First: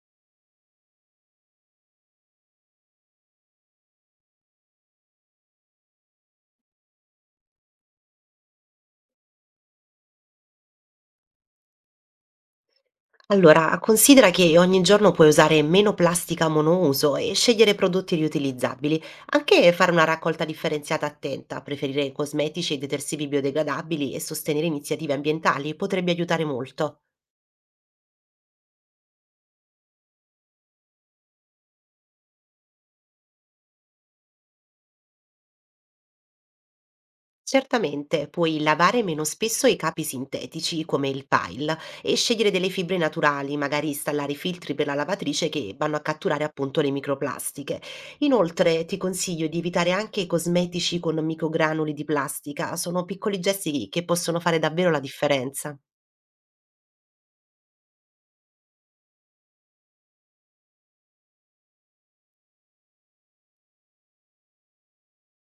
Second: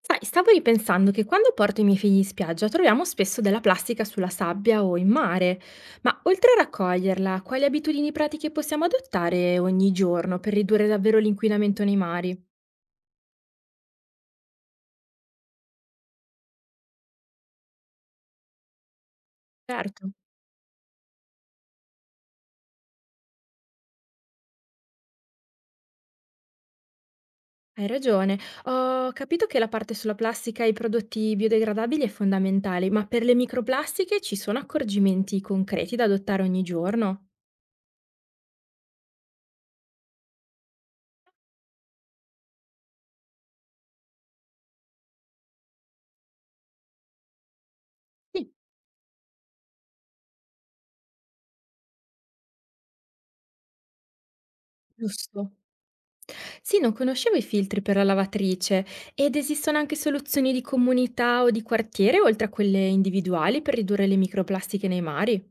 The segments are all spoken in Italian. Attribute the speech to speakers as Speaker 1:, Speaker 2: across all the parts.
Speaker 1: Sai, stavo ripensando che quando porto i miei figli in spiaggia troviamo spesso della plastica sulla sabbia o in mare, ma oltre a raccoglierla, quali abitudini pratiche possiamo adottare ogni giorno per ridurre davvero l'inquinamento nei mari?
Speaker 2: Allora, considera che ogni giorno puoi usare meno plastica monouso e scegliere prodotti riutilizzabili, anche fare
Speaker 1: Certo,
Speaker 2: una raccolta differenziata attenta, preferire cosmetici e detersivi biodegradabili e sostenere iniziative ambientali potrebbe aiutare molto.
Speaker 1: hai ragione. Ho capito che la parte sulla plastica e i prodotti biodegradabili è fondamentale, ma per le microplastiche ci sono accorgimenti concreti da adottare ogni giorno?
Speaker 2: Certamente, puoi lavare meno spesso i capi sintetici come il pile e scegliere delle fibre naturali, magari installare i filtri per la lavatrice che vanno a catturare appunto le microplastiche.
Speaker 1: Sì,
Speaker 2: Inoltre ti consiglio di evitare anche i cosmetici con microgranuli di plastica, sono piccoli gesti che possono fare davvero la
Speaker 1: giusto.
Speaker 2: differenza.
Speaker 1: Sì, non conoscevo i filtri per la lavatrice ed esistono anche soluzioni di comunità o di quartiere, oltre a quelle individuali, per ridurre le microplastiche nei mari?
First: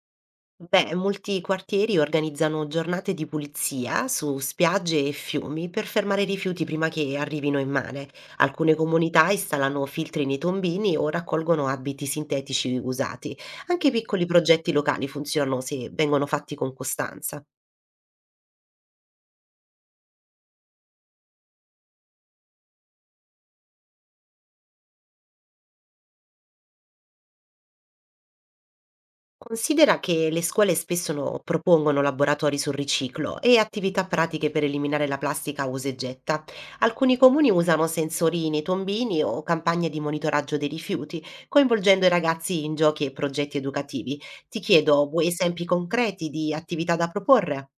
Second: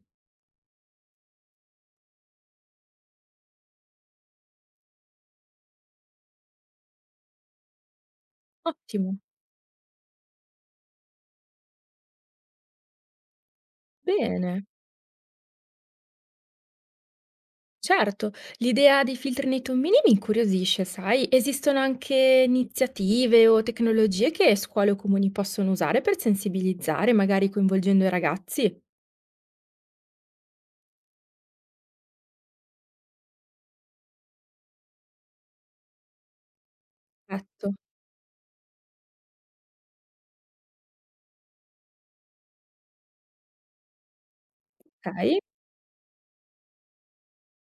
Speaker 2: Beh, molti quartieri organizzano giornate di pulizia su spiagge e fiumi per fermare i rifiuti prima che arrivino in mare. Alcune
Speaker 1: Ottimo,
Speaker 2: comunità installano filtri nei tombini o raccolgono abiti sintetici usati. Anche piccoli
Speaker 1: bene.
Speaker 2: progetti locali funzionano se vengono fatti con costanza.
Speaker 1: Certo, l'idea dei filtri nei tombini mi incuriosisce, sai? Esistono anche iniziative o tecnologie che scuole o comuni possono usare per sensibilizzare, magari coinvolgendo i ragazzi?
Speaker 2: Considera che le scuole spesso propongono laboratori sul riciclo e attività pratiche per eliminare la plastica a usa e getta. Alcuni comuni
Speaker 1: Esatto,
Speaker 2: usano sensori nei tombini o campagne di monitoraggio dei rifiuti, coinvolgendo i ragazzi in giochi e progetti educativi. Ti chiedo, vuoi
Speaker 1: ok.
Speaker 2: esempi concreti di attività da proporre?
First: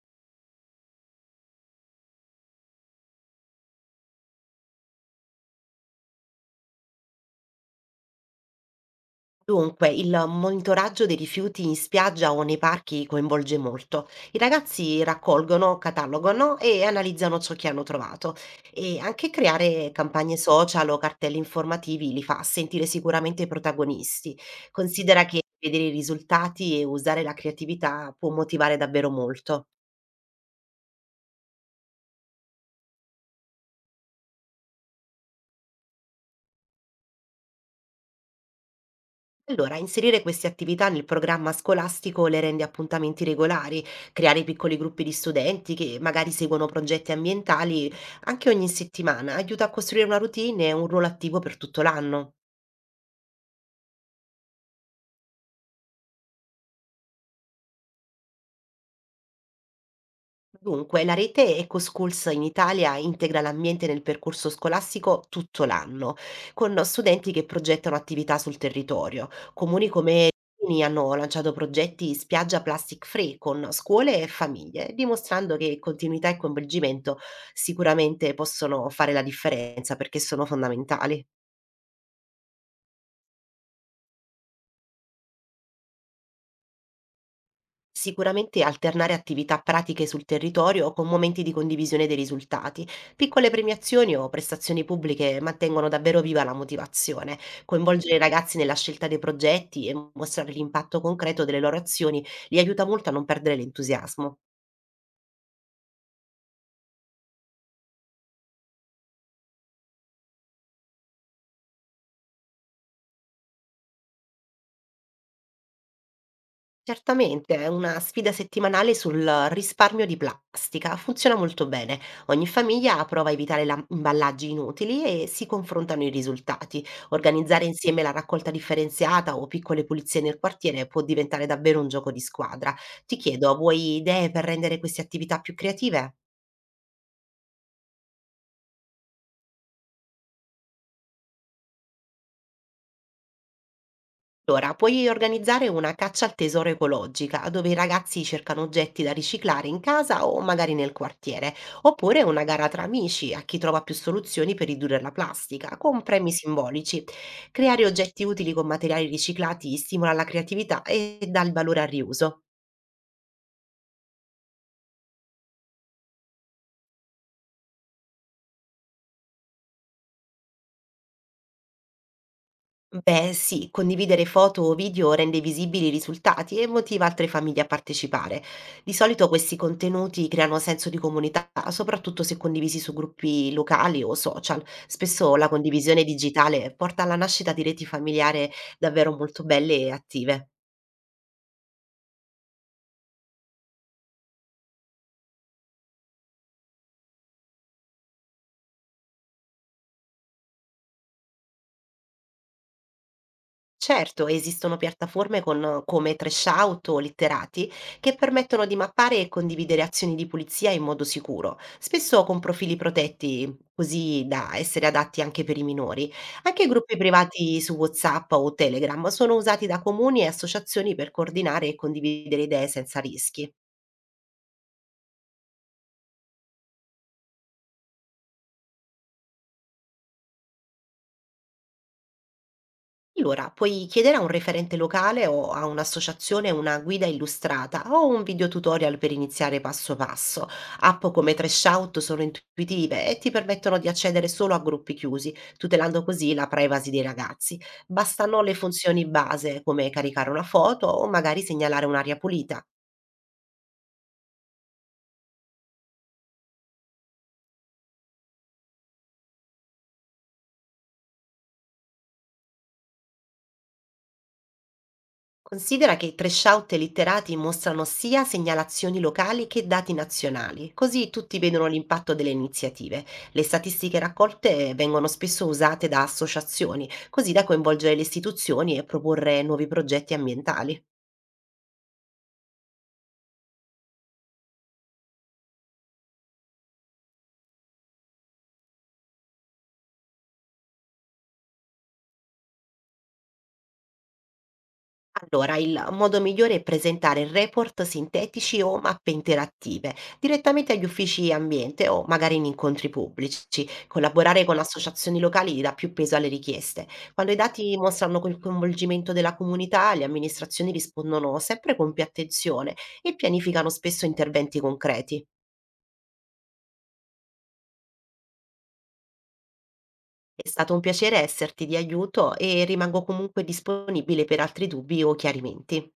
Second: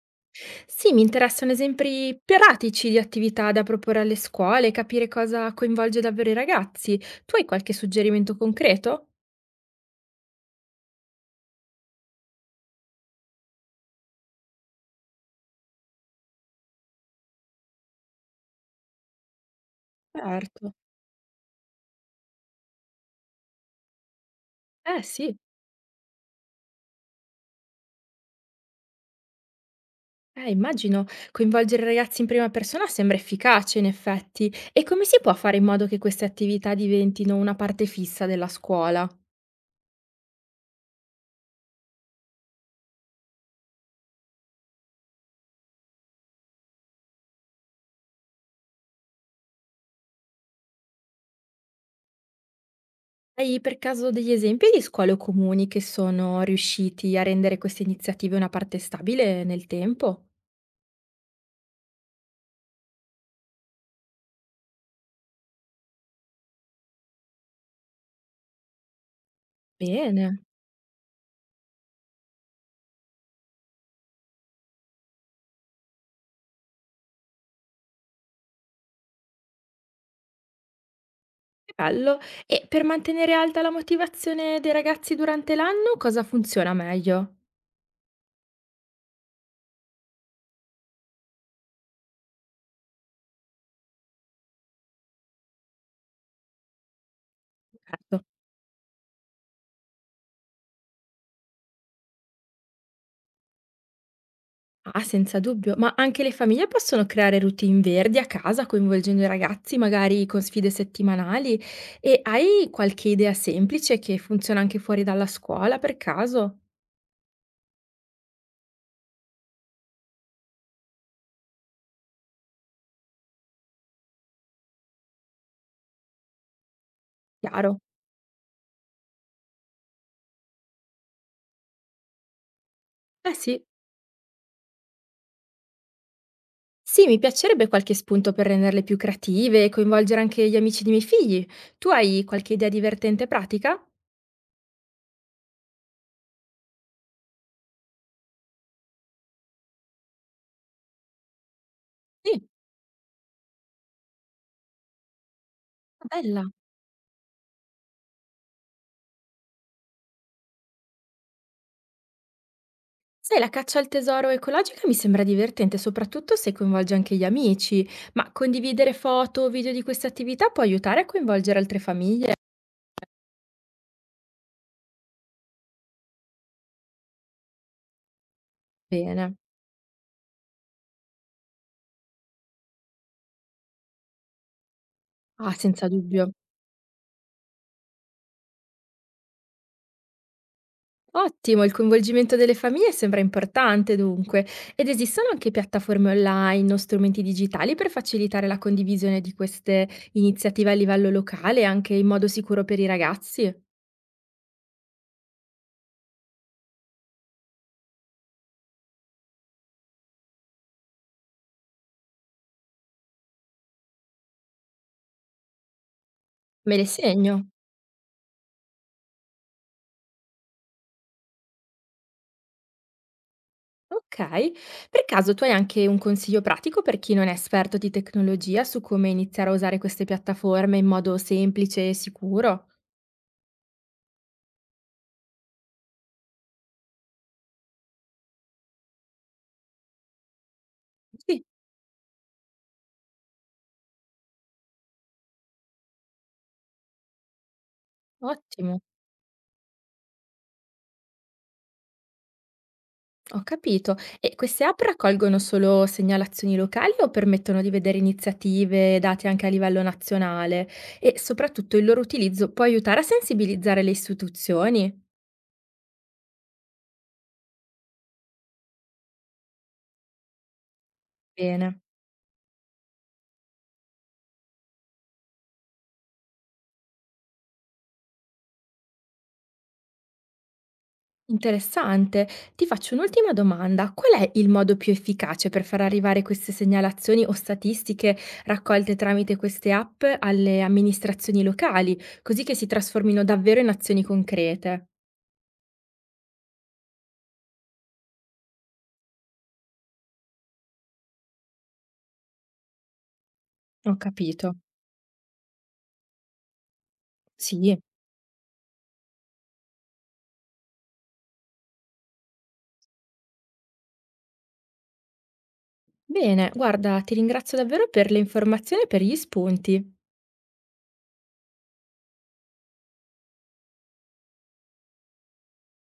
Speaker 1: Sì, mi interessano esempi pratici di attività da proporre alle scuole, capire cosa coinvolge davvero i ragazzi. Tu hai qualche suggerimento concreto?
Speaker 2: Dunque, il monitoraggio dei rifiuti in spiaggia o nei parchi coinvolge molto. I ragazzi raccolgono, catalogano e analizzano ciò che hanno trovato, e anche creare campagne
Speaker 1: Certo.
Speaker 2: social o cartelli informativi li fa sentire sicuramente protagonisti.
Speaker 1: Eh
Speaker 2: Considera
Speaker 1: sì,
Speaker 2: che vedere i risultati e usare la creatività può motivare davvero molto.
Speaker 1: immagino. Coinvolgere i ragazzi in prima persona sembra efficace, in effetti. E come si può fare in modo che queste attività diventino una parte fissa della scuola?
Speaker 2: Allora, inserire queste attività nel programma scolastico le rende appuntamenti regolari; creare piccoli gruppi di studenti che magari seguono progetti ambientali anche ogni settimana aiuta a costruire una routine e un ruolo attivo per tutto l'anno.
Speaker 1: Hai per caso degli esempi di scuole o comuni che sono riusciti a rendere queste iniziative una parte stabile nel tempo?
Speaker 2: Dunque, la rete EcoSchools in Italia integra l'ambiente nel percorso scolastico tutto l'anno, con studenti che progettano attività sul territorio. Comuni come
Speaker 1: Bene.
Speaker 2: Rimini hanno lanciato progetti spiaggia plastic free con scuole e famiglie, dimostrando che continuità e coinvolgimento sicuramente possono fare la differenza, perché sono fondamentali.
Speaker 1: Che bello. E per mantenere alta la motivazione dei ragazzi durante l'anno, cosa funziona meglio?
Speaker 2: Sicuramente alternare attività pratiche sul territorio con momenti di condivisione dei risultati. Piccole premiazioni o prestazioni pubbliche mantengono davvero viva la motivazione. Coinvolgere i
Speaker 1: Certo.
Speaker 2: ragazzi nella scelta dei progetti e mostrare l'impatto concreto delle loro azioni li aiuta molto a non perdere l'entusiasmo.
Speaker 1: Ah, senza dubbio. Ma anche le famiglie possono creare routine verdi a casa, coinvolgendo i ragazzi, magari con sfide settimanali. E hai qualche idea semplice che funziona anche fuori dalla scuola, per caso?
Speaker 2: Certamente, è una sfida settimanale sul risparmio di plastica. Funziona molto bene. Ogni famiglia prova a evitare imballaggi inutili e si confrontano i risultati. Organizzare
Speaker 1: Chiaro.
Speaker 2: insieme la raccolta differenziata o piccole pulizie nel quartiere può diventare davvero un gioco di squadra. Ti
Speaker 1: Eh
Speaker 2: chiedo,
Speaker 1: sì.
Speaker 2: vuoi idee per rendere queste attività più creative?
Speaker 1: Sì, mi piacerebbe qualche spunto per renderle più creative e coinvolgere anche gli amici dei miei figli. Tu hai qualche idea divertente e pratica?
Speaker 2: Allora, puoi organizzare una caccia al tesoro ecologica, dove i ragazzi cercano oggetti da riciclare in casa o magari nel quartiere, oppure una
Speaker 1: Sì,
Speaker 2: gara tra amici a chi trova più soluzioni per ridurre la plastica, con premi
Speaker 1: bella.
Speaker 2: simbolici. Creare oggetti utili con materiali riciclati stimola la creatività e dà il valore al riuso.
Speaker 1: Sai, la caccia al tesoro ecologica mi sembra divertente, soprattutto se coinvolge anche gli amici, ma condividere foto o video di queste attività può aiutare a coinvolgere altre famiglie?
Speaker 2: Beh, sì, condividere foto o video rende visibili i risultati e motiva altre famiglie a partecipare. Di solito
Speaker 1: Bene.
Speaker 2: questi contenuti creano senso di comunità, soprattutto se condivisi su gruppi locali o social. Spesso la
Speaker 1: Ah, senza
Speaker 2: condivisione
Speaker 1: dubbio.
Speaker 2: digitale porta alla nascita di reti familiari davvero molto belle e attive.
Speaker 1: Ottimo, il coinvolgimento delle famiglie sembra importante dunque. Ed esistono anche piattaforme online o strumenti digitali per facilitare la condivisione di queste iniziative a livello locale, anche in modo sicuro per i ragazzi?
Speaker 2: Certo, esistono piattaforme con come Trashout o Letterati che permettono di mappare e condividere azioni di pulizia in modo sicuro, spesso con profili protetti, così da essere adatti anche per i minori. Anche
Speaker 1: Me le
Speaker 2: gruppi
Speaker 1: segno.
Speaker 2: privati su WhatsApp o Telegram sono usati da comuni e associazioni per coordinare e condividere idee senza rischi.
Speaker 1: Okay. Per caso tu hai anche un consiglio pratico per chi non è esperto di tecnologia su come iniziare a usare queste piattaforme in modo semplice e sicuro?
Speaker 2: Allora, puoi chiedere a un referente locale o a un'associazione una guida illustrata o un video tutorial per iniziare passo passo. App come
Speaker 1: Sì.
Speaker 2: Trashout sono intuitive e ti permettono di accedere solo a gruppi chiusi, tutelando così la privacy dei ragazzi. Bastano le
Speaker 1: Ottimo,
Speaker 2: funzioni base come caricare una foto o magari segnalare un'area pulita.
Speaker 1: ho capito. E queste app raccolgono solo segnalazioni locali o permettono di vedere iniziative date anche a livello nazionale? E soprattutto il loro utilizzo può aiutare a sensibilizzare le istituzioni?
Speaker 2: Considera che i trashout litterati mostrano sia segnalazioni locali che dati nazionali, così tutti vedono
Speaker 1: Bene.
Speaker 2: l'impatto delle iniziative. Le statistiche raccolte vengono spesso usate da associazioni, così da coinvolgere le istituzioni e proporre nuovi progetti ambientali.
Speaker 1: Interessante. Ti faccio un'ultima domanda. Qual è il modo più efficace per far arrivare queste segnalazioni o statistiche raccolte tramite queste app alle amministrazioni locali, così che si trasformino davvero in azioni concrete?
Speaker 2: Allora, il modo migliore è presentare report sintetici o mappe interattive direttamente agli uffici ambiente o magari in incontri pubblici.
Speaker 1: Ho
Speaker 2: Collaborare
Speaker 1: capito.
Speaker 2: con associazioni locali dà più peso alle richieste. Quando i dati
Speaker 1: Sì.
Speaker 2: mostrano quel coinvolgimento della comunità, le amministrazioni rispondono sempre con più attenzione e pianificano spesso interventi concreti.
Speaker 1: Bene, guarda, ti ringrazio davvero per le informazioni e per gli spunti.
Speaker 2: È stato un piacere esserti di aiuto e rimango comunque disponibile per altri dubbi o chiarimenti.